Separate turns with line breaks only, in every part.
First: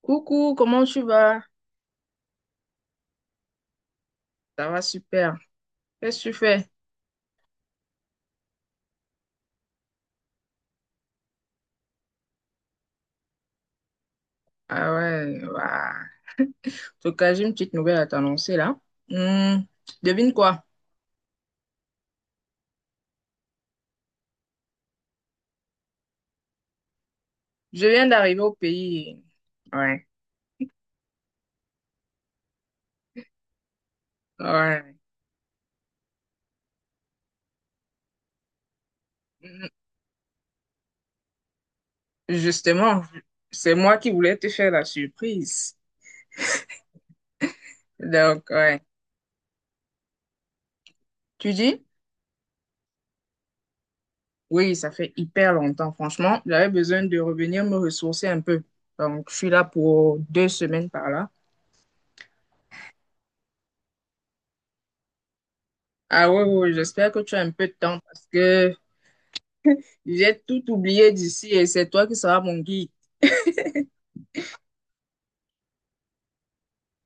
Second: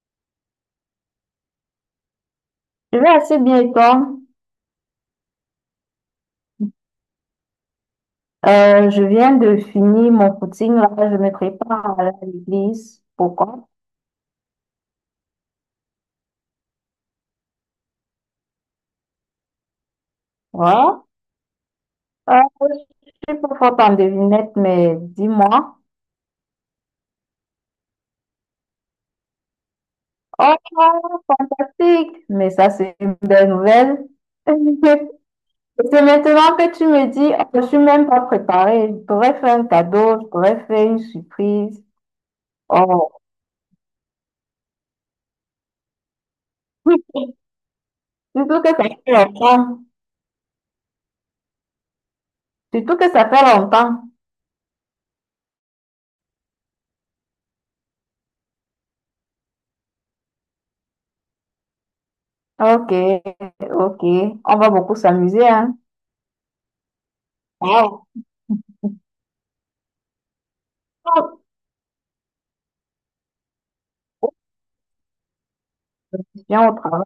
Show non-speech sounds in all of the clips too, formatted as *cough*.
Coucou, comment tu vas?
Je vais assez bien et toi?
Ça va super. Qu'est-ce que tu fais?
Je viens de finir mon footing là, je me prépare à aller à l'église. Pourquoi?
Ah ouais, bah, en tout cas, j'ai une petite nouvelle à t'annoncer là. Hmm, devine quoi?
Voilà. Euh, je suis pas forte en devinette, mais dis-moi.
Je viens d'arriver au pays. Ouais,
Oh, fantastique! Mais ça, c'est une belle nouvelle.
ouais.
*laughs* C'est maintenant que tu me dis, oh, je suis même pas préparée. Je pourrais faire
Hmm,
un cadeau, je pourrais faire une surprise.
Justement,
Oh,
c'est moi qui voulais te faire la surprise. Donc,
surtout que
ouais.
ça fait longtemps.
Tu dis?
Surtout que ça fait longtemps.
Oui, ça fait hyper longtemps, franchement. J'avais besoin de revenir me ressourcer un peu. Donc, je suis là pour 2 semaines par là.
Ok, ok. On va beaucoup s'amuser, hein.
Ah ouais, ouais, ouais, j'espère que tu as un peu de temps
Wow.
parce que j'ai tout oublié d'ici et c'est toi qui seras mon guide.
Je viens au travail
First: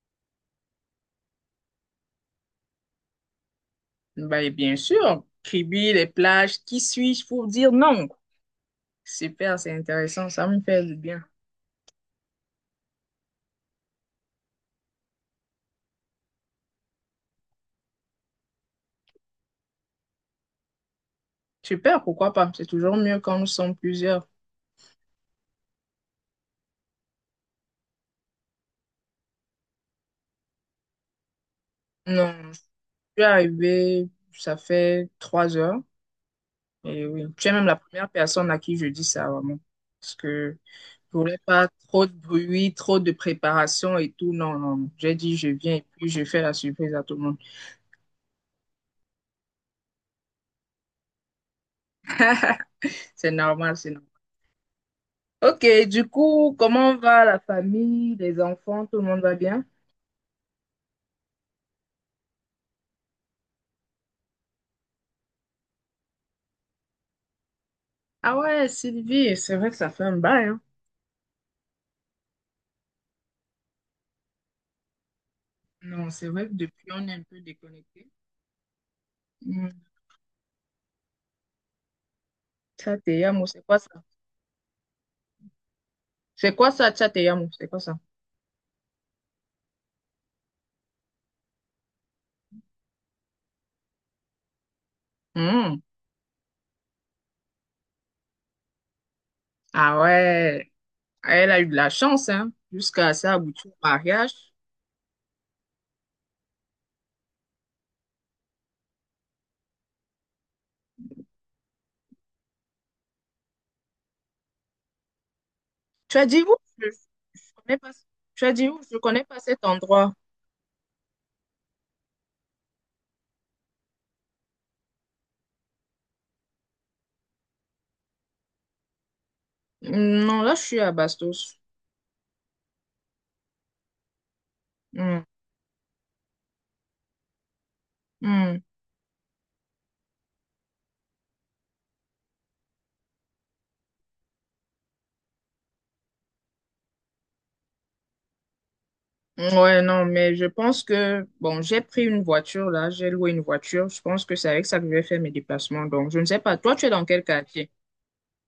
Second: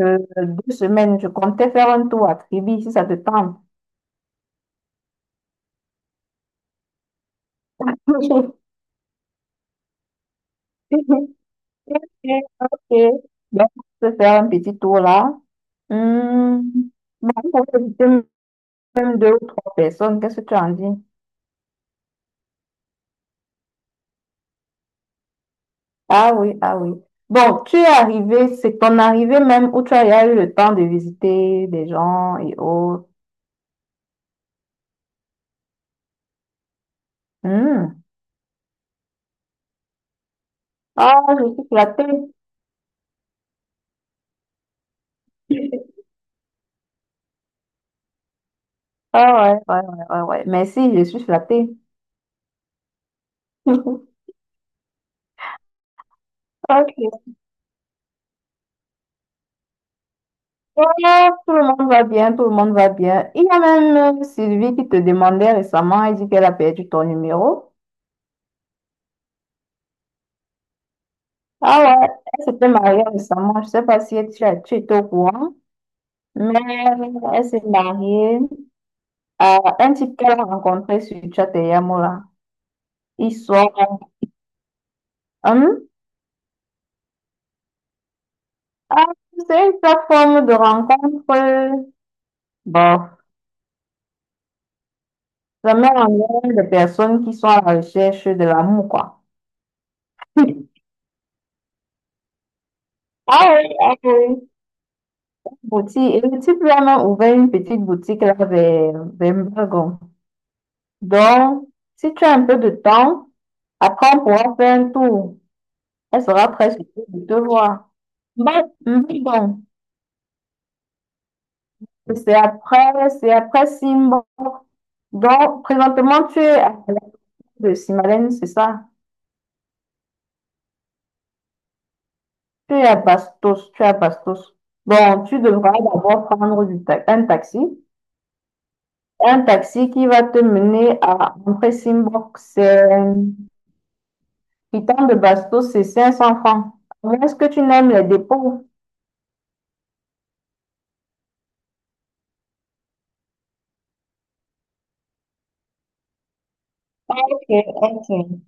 euh, 2 semaines. Je comptais faire un tour à Tribi, si ça te tente.
Bah, et bien sûr, Kribi, les plages, qui suis-je pour dire non?
*laughs*
Super, c'est intéressant, ça me fait du bien.
Ok, ok. Donc, on peut faire un petit tour là. Hmm. Bon, on peut inviter même deux ou trois personnes. Qu'est-ce que tu en dis?
Super, pourquoi pas? C'est toujours mieux quand nous sommes plusieurs.
Ah oui, ah oui. Bon, tu es arrivé, c'est ton arrivée même où tu as déjà eu le temps de visiter des
Non,
gens et
je
autres.
suis arrivée, ça fait 3 heures. Et oui, tu es même la
Hmm.
première personne à qui je dis ça, vraiment. Parce que je
Ah,
voulais
je
pas
suis
trop
flattée.
de bruit, trop de préparation et tout. Non, non, non. J'ai dit je viens et
*laughs*
puis je fais la surprise à tout le monde.
Ah ouais, ouais, ouais, ouais, ouais. Merci, je suis flattée.
C'est normal, c'est normal.
*laughs*
Ok, du coup, comment va
Ok.
la famille, les enfants, tout le monde va bien?
Ouais, tout le monde va bien, tout le monde va bien. Il y a même Sylvie qui te demandait récemment, elle dit qu'elle a perdu ton numéro.
Ah ouais, Sylvie, c'est vrai que ça fait un bail, hein.
Ah ouais, elle s'était mariée récemment. Je sais pas si tu étais au courant,
Non, c'est vrai que
mais
depuis, on est un peu
elle s'est
déconnecté.
mariée à
Hmm.
un type qu'elle a rencontré sur Chateyamura. Ils
Tchateyamo, c'est
sont.
quoi ça?
Hum?
C'est quoi ça, Tchateyamo? C'est quoi ça?
Ah, c'est une plateforme de rencontre. Bon.
Hmm.
Vraiment, on est de personnes qui sont à la recherche de l'amour, quoi.
Ah ouais,
*laughs*
elle a eu de la chance, hein, jusqu'à ça,
Ah
aboutir
oui,
au
ah
mariage.
oui. Boutique. Et le type lui a même ouvert une petite boutique là vers Mbagon. Donc, si tu as un peu de temps, après on pourra faire un tour.
Tu
Elle
as dit
sera
où?
très
Je,
surprise de te
je connais pas,
voir.
tu as
Bah,
dit où? Je connais pas
Mbagon.
cet endroit.
Et c'est après, c'est après Simba. Donc, présentement, tu es à la place de Simalène, c'est ça?
Hmm, non, là, je suis à Bastos.
Tu es à Bastos, tu es à Bastos. Bon,
Hmm.
tu devras d'abord prendre un taxi.
Hmm.
Un taxi qui va te mener à Simbok. C'est Piton de Bastos, c'est 500 francs. Est-ce que tu n'aimes les dépôts?
Ouais, non, mais je pense que, bon, j'ai pris une voiture là, j'ai loué une voiture. Je pense que c'est avec ça que je vais faire mes déplacements. Donc, je ne sais pas, toi, tu es dans quel
Ok,
quartier?
ok.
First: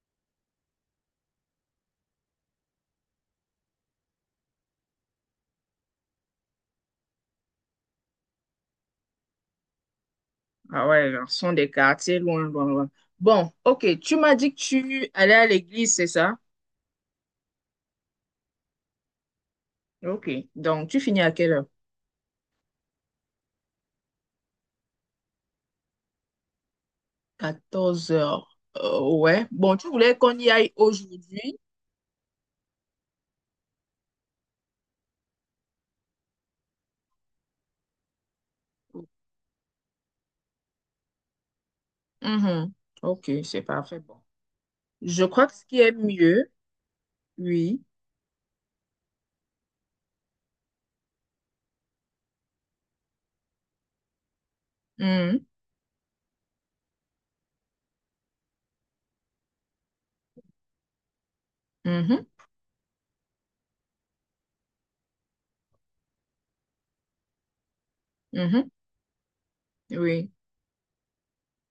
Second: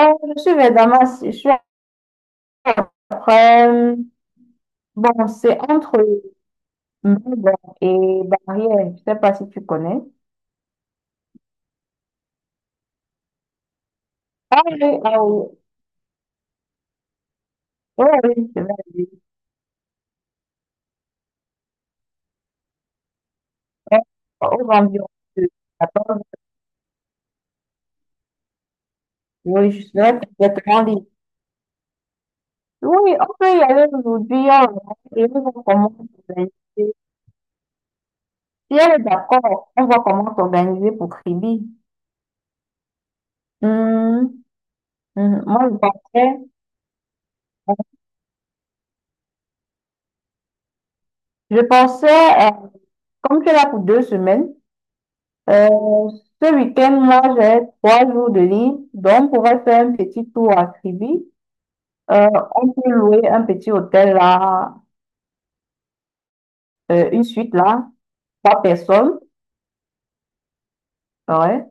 Je suis vers Damas. Je suis après. Bon, c'est entre Mbabane et Barrière. Je ne sais pas si tu connais.
Ah ouais, là, ce sont des quartiers loin, loin, loin. Bon, ok, tu m'as dit que
Ah oui,
tu
ah
allais à
oui.
l'église, c'est ça?
Oui, oui, je vais aller.
Ok, donc tu finis à quelle heure?
Euh, Aux environs de 14.
14 heures. Ouais,
Oui,
bon,
je
tu
suis là
voulais qu'on y aille
complètement libre.
aujourd'hui?
Oui, on peut y aller aujourd'hui, on va et on voit comment s'organiser. Si elle est d'accord, on voit comment s'organiser pour Kribi.
Mhm. Ok, c'est parfait. Bon.
Hum,
Je crois que ce
Moi, je
qui est
pensais,
mieux, oui.
je pensais, euh, comme tu es là pour 2 semaines,
Mhm.
euh, ce week-end, moi, j'ai 3 jours de libre, donc on pourrait faire un petit tour à Kribi.
Mhm.
Euh, on peut louer un petit hôtel là, une suite là, trois
Mhm.
personnes.
Oui,
Ouais.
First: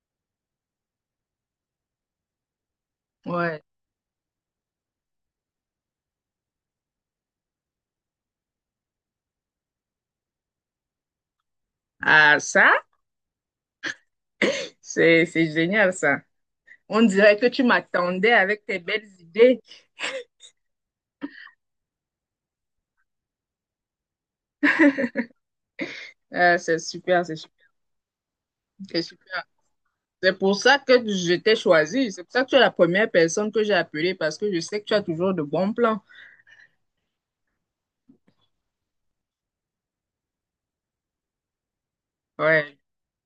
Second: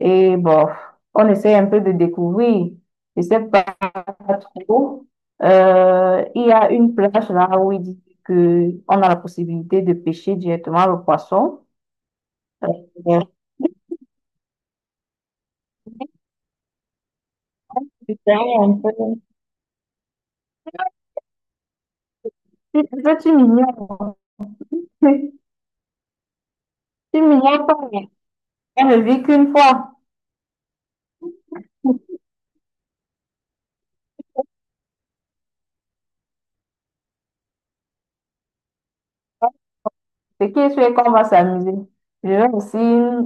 Et bon, on essaie un peu de découvrir. Je sais
ouais.
pas trop. Il y a une plage là où il dit que on a la possibilité de pêcher directement le poisson.
Ah, ça.
Euh,
C'est génial ça. On dirait que tu
Tu
m'attendais
sais,
avec
un
tes belles
peu-
idées.
tu sais, tu m'ignores. *laughs*
Ah, c'est
Tu
super, c'est super,
m'ignores pas. *laughs* On ne
c'est
vit
super.
qu'une fois.
C'est pour ça que je t'ai choisi. C'est pour ça que tu es la première personne que j'ai appelée parce que je sais que tu as toujours de bons plans.
Ce qui est sûr c'est qu'on va s'amuser. Je vais
Ouais.
aussi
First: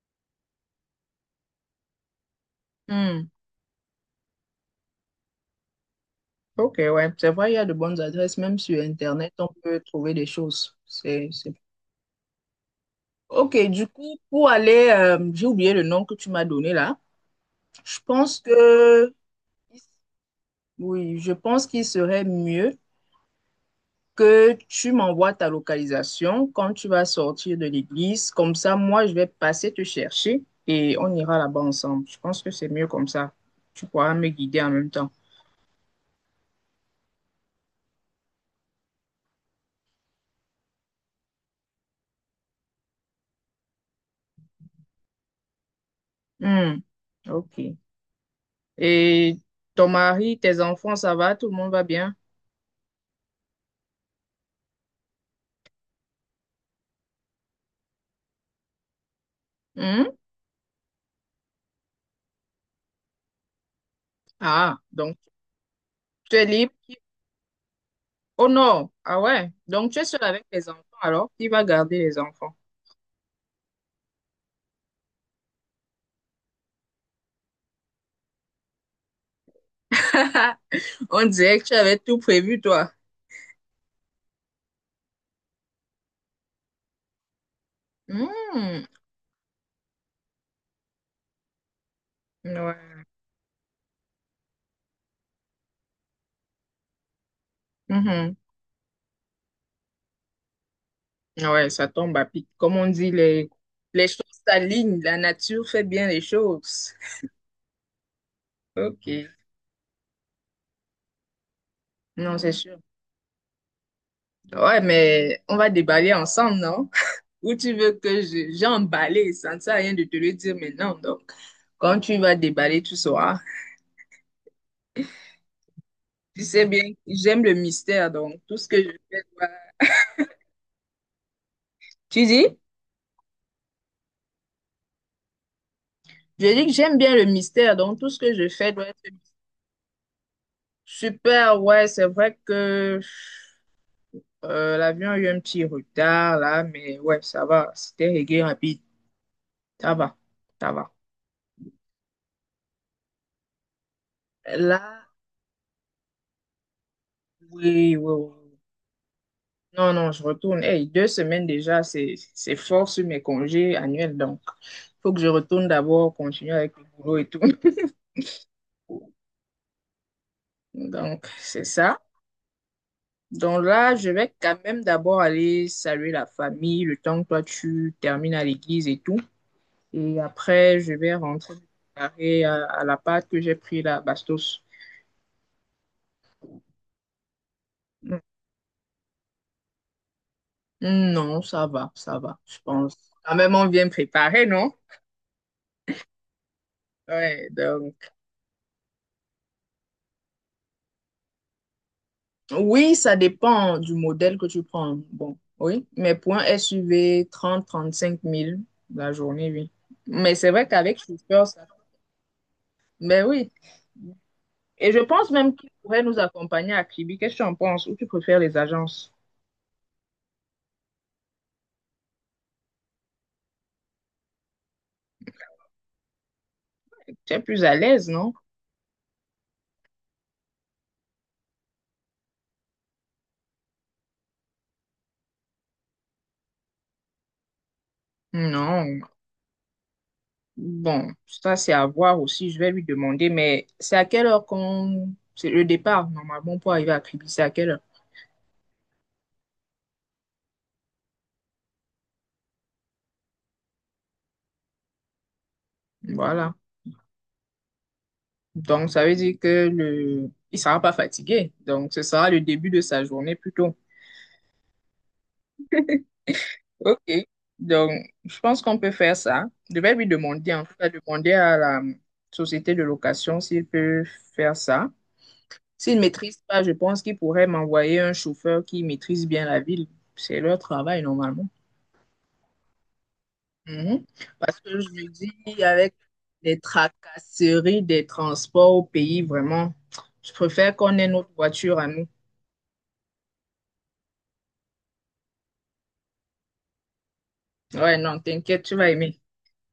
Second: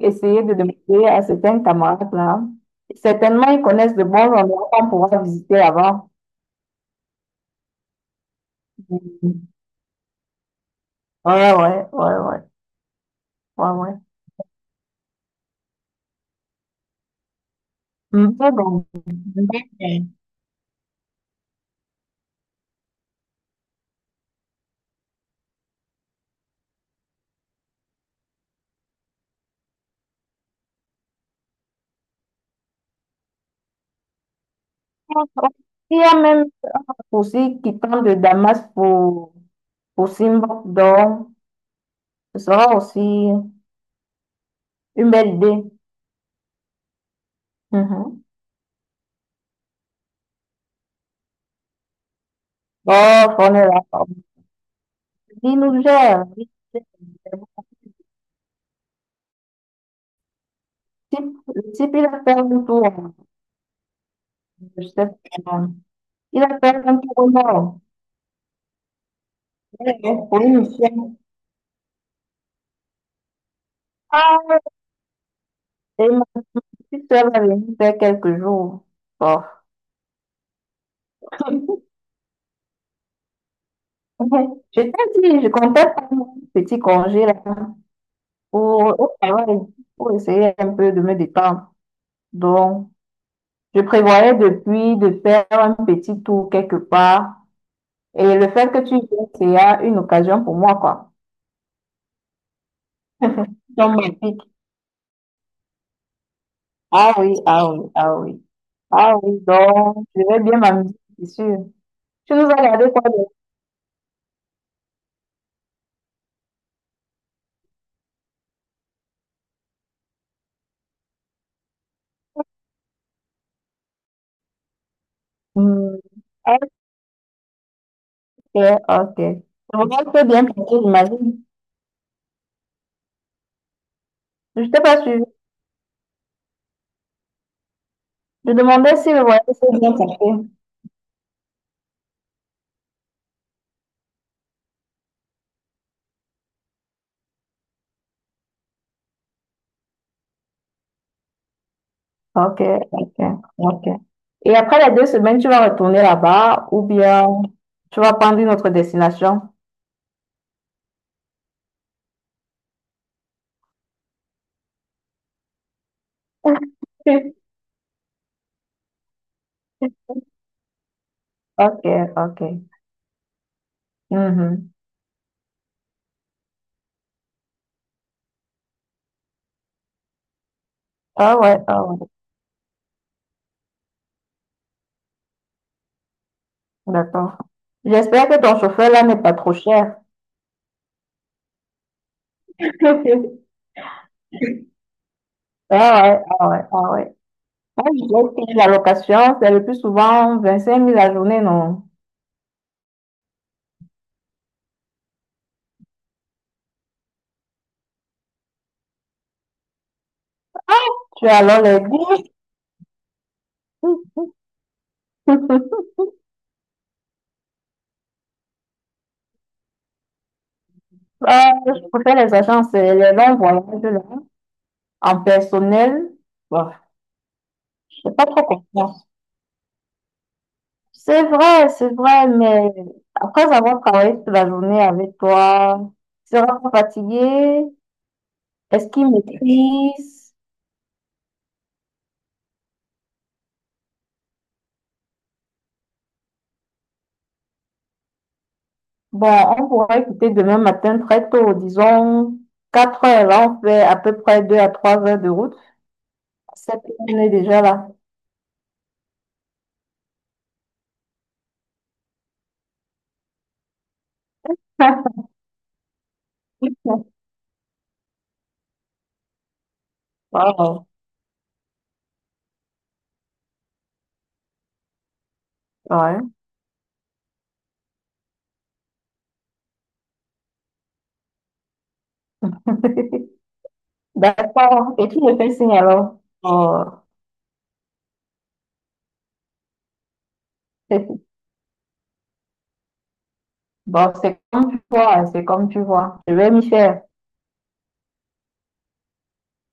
essayer de demander à certains camarades là.
Hmm.
Certainement, ils connaissent de bons endroits qu'on pourra visiter avant.
Ok, ouais. C'est vrai, il y a de bonnes adresses. Même sur Internet, on peut trouver des choses.
Ouais,
C'est...
ouais, ouais, ouais,
Ok,
ouais,
du
ouais.
coup, pour aller, j'ai oublié le nom que tu m'as donné là. Je pense
Mais bon,
que,
mais-
oui, je pense qu'il serait mieux. Que tu m'envoies ta localisation quand tu vas sortir de l'église. Comme ça, moi, je vais passer te chercher et on ira là-bas ensemble. Je pense que c'est mieux comme ça. Tu pourras me guider en même temps.
il y a même aussi qui tente de Damas pour Simba, donc ce sera aussi une belle idée.
Hmm, ok.
Mhm.
Et ton mari, tes enfants, ça va? Tout le monde va bien?
Bon, on est là. Il nous gère. Il nous gère.
Hmm?
Le type, il a fait un tour.
Ah,
Je sais
donc
pas.
tu
Il
es
a
libre.
fait un tour au nord.
Oh non, ah ouais. Donc
Ouais,
tu es
ouais,
seul
pour
avec
une
tes enfants
chaîne.
alors? Qui va garder les enfants?
Ah, et ma petite soeur va venir faire quelques jours. Bon.
*laughs* On dirait que tu
*laughs*
avais tout prévu, toi.
Ouais. Je t'ai dit, je comptais prendre mon petit congé là
Hmm,
pour, au travail, pour essayer un peu de me détendre. Donc,
ouais.
je prévoyais depuis de faire un petit tour quelque part.
Mhm.
Et le fait que tu viennes, c'est une occasion pour moi, quoi.
Ouais, ça tombe à pic. Comme on dit, les,
Donc,
les choses
magnifique.
s'alignent, la nature fait bien les choses.
Ah oui, ah oui, ah oui.
Ok,
Ah oui, donc, je vais bien m'amuser, c'est sûr. Tu
non,
nous
c'est
as
sûr.
regardé quoi de.
Ouais, mais on va déballer ensemble, non? *laughs* Ou tu veux que j'emballe, ça ne sert à rien de te le dire maintenant. Donc, quand tu vas déballer, tu sauras.
Hmm,
Tu sais bien, j'aime le mystère, donc tout
ok,
ce que je
ok.
fais doit...
Le voyage s'est bien passé, j'imagine.
Tu dis?
Je t'ai pas suivi.
Je dis que j'aime bien le mystère, donc tout ce que je
Je
fais doit être
demandais si le voyage s'est bien passé.
super. Ouais, c'est vrai que... L'avion a eu un petit retard là, mais ouais, ça va. C'était réglé rapide. Ça va, ça va.
Ok, ok, ok. Et après les
Là,
2 semaines, tu vas retourner là-bas ou bien
oui, oui,
tu vas prendre une
oui.
autre destination?
Non, non, je retourne. Hey, 2 semaines déjà, c'est fort sur mes congés annuels. Donc, faut que je retourne d'abord, continuer avec le boulot et tout.
*laughs*
*laughs* Donc, c'est
Ok,
ça.
ok.
Donc là, je vais quand
Mhm.
même d'abord aller saluer la famille, le temps que toi tu termines à l'église et tout. Et après, je vais
Ah
rentrer
ouais,
me
ah ouais.
préparer à la pâte que j'ai pris là, Bastos.
D'accord. J'espère que ton chauffeur là n'est pas trop cher.
Non, ça va, je pense. Quand
*laughs*
même, on vient préparer, non?
Ah ouais, ah ouais, ah ouais.
Ouais,
Moi,
donc,
je dirais que la location, c'est le plus souvent vingt cinq 000 la journée, non?
oui, ça dépend du modèle que tu prends. Bon, oui, mais pour un SUV, 30, 35 000 la journée, oui. Mais c'est vrai qu'avec
Tu as
chauffeur,
alors
ça.
les dix.
Mais oui. Et je pense même qu'ils
*laughs*
pourraient nous accompagner à Kribi. Qu'est-ce que tu en penses? Ou tu préfères les agences?
Ah, je préfère les agences, les longs voyages là, en personnel. Bon.
Tu es plus à l'aise, non?
C'est vrai, mais après avoir travaillé toute la journée avec toi, tu seras pas fatigué? Est-ce
Non.
qu'il maîtrise?
Bon, ça, c'est à voir aussi. Je vais lui demander, mais c'est à quelle heure qu'on. C'est le départ, normalement, pour arriver à Kribi. C'est à quelle heure?
Bon, on pourra écouter demain matin très tôt, disons 4 heures. Là, on fait à peu près 2 à 3 heures de route.
Voilà.
7 heures, on est déjà là.
Donc, ça veut dire que le... il sera pas fatigué. Donc, ce sera le début de sa journée plutôt. OK.
*laughs*
Donc, je pense qu'on peut faire ça. Je vais lui demander, en tout
Wow.
cas, demander à la société de location s'il peut faire ça. S'il ne
Ouais.
maîtrise pas, je pense qu'il pourrait m'envoyer un chauffeur qui maîtrise bien la ville. C'est leur travail, normalement.
*laughs*
Mhm. Parce que je
D'accord. Et
me
tu me fais
dis,
signe
avec
alors.
les
Oh.
tracasseries des transports au pays, vraiment, je préfère qu'on ait notre
*laughs*
voiture à nous.
Bon, c'est comme tu vois, c'est comme tu vois. Je vais m'y faire.
Ouais, non, t'inquiète, tu vas aimer.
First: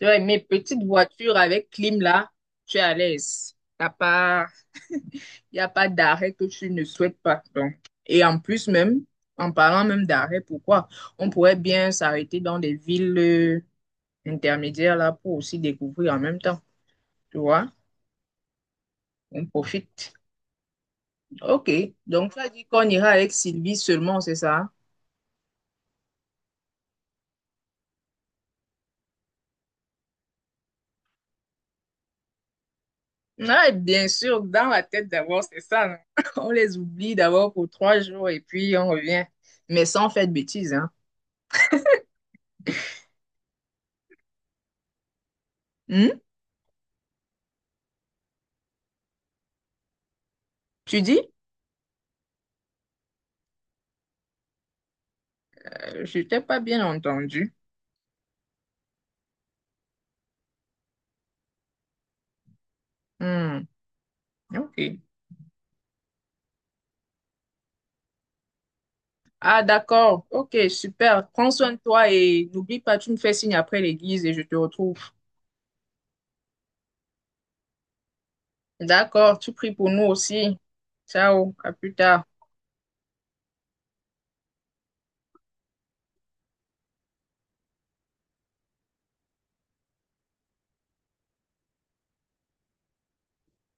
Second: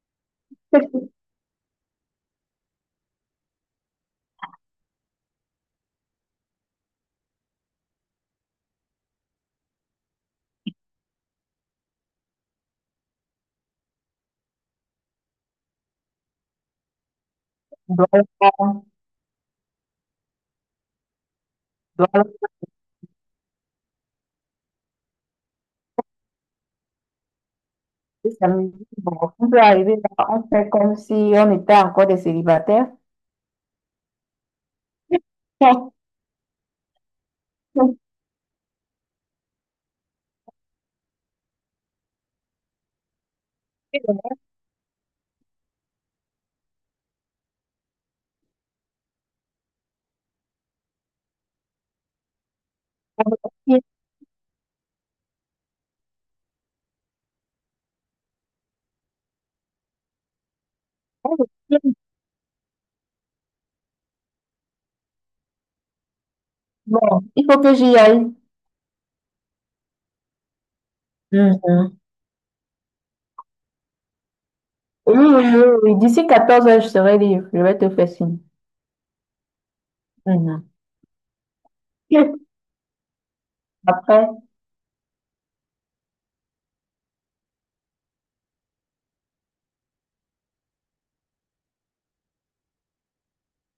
Tu vas aimer. Petite
*laughs*
voiture avec clim là, tu es à l'aise. T'as pas, il n'y a pas d'arrêt que tu ne souhaites pas. Donc. Et en plus même, en parlant même d'arrêt, pourquoi? On pourrait bien s'arrêter dans des villes intermédiaires là pour aussi découvrir en même temps. Tu vois?
Voilà.
On profite. OK.
Voilà.
Donc, tu as dit qu'on ira avec Sylvie seulement, c'est ça?
Et ça bon, on peut arriver là, on fait comme si on était encore des célibataires.
Ouais, bien sûr, dans la tête d'abord, c'est ça.
Bon,
Non? *laughs* On les oublie d'abord pour 3 jours et puis on revient. Mais sans faire de bêtises, hein. Hmm? Tu dis? Je t'ai pas bien entendu. Hmm, ok.
il faut *laughs* que j'y aille.
Ah, d'accord. Ok, super. Prends soin de
Mhm,
toi et n'oublie pas, tu me fais signe après l'église et je te retrouve.
oui, oui, oui, oui. D'ici 14 heures, je serai libre. Je vais te faire signe.
D'accord, tu pries pour nous aussi.
Mhm.
Ciao, à plus tard.
Après. *laughs*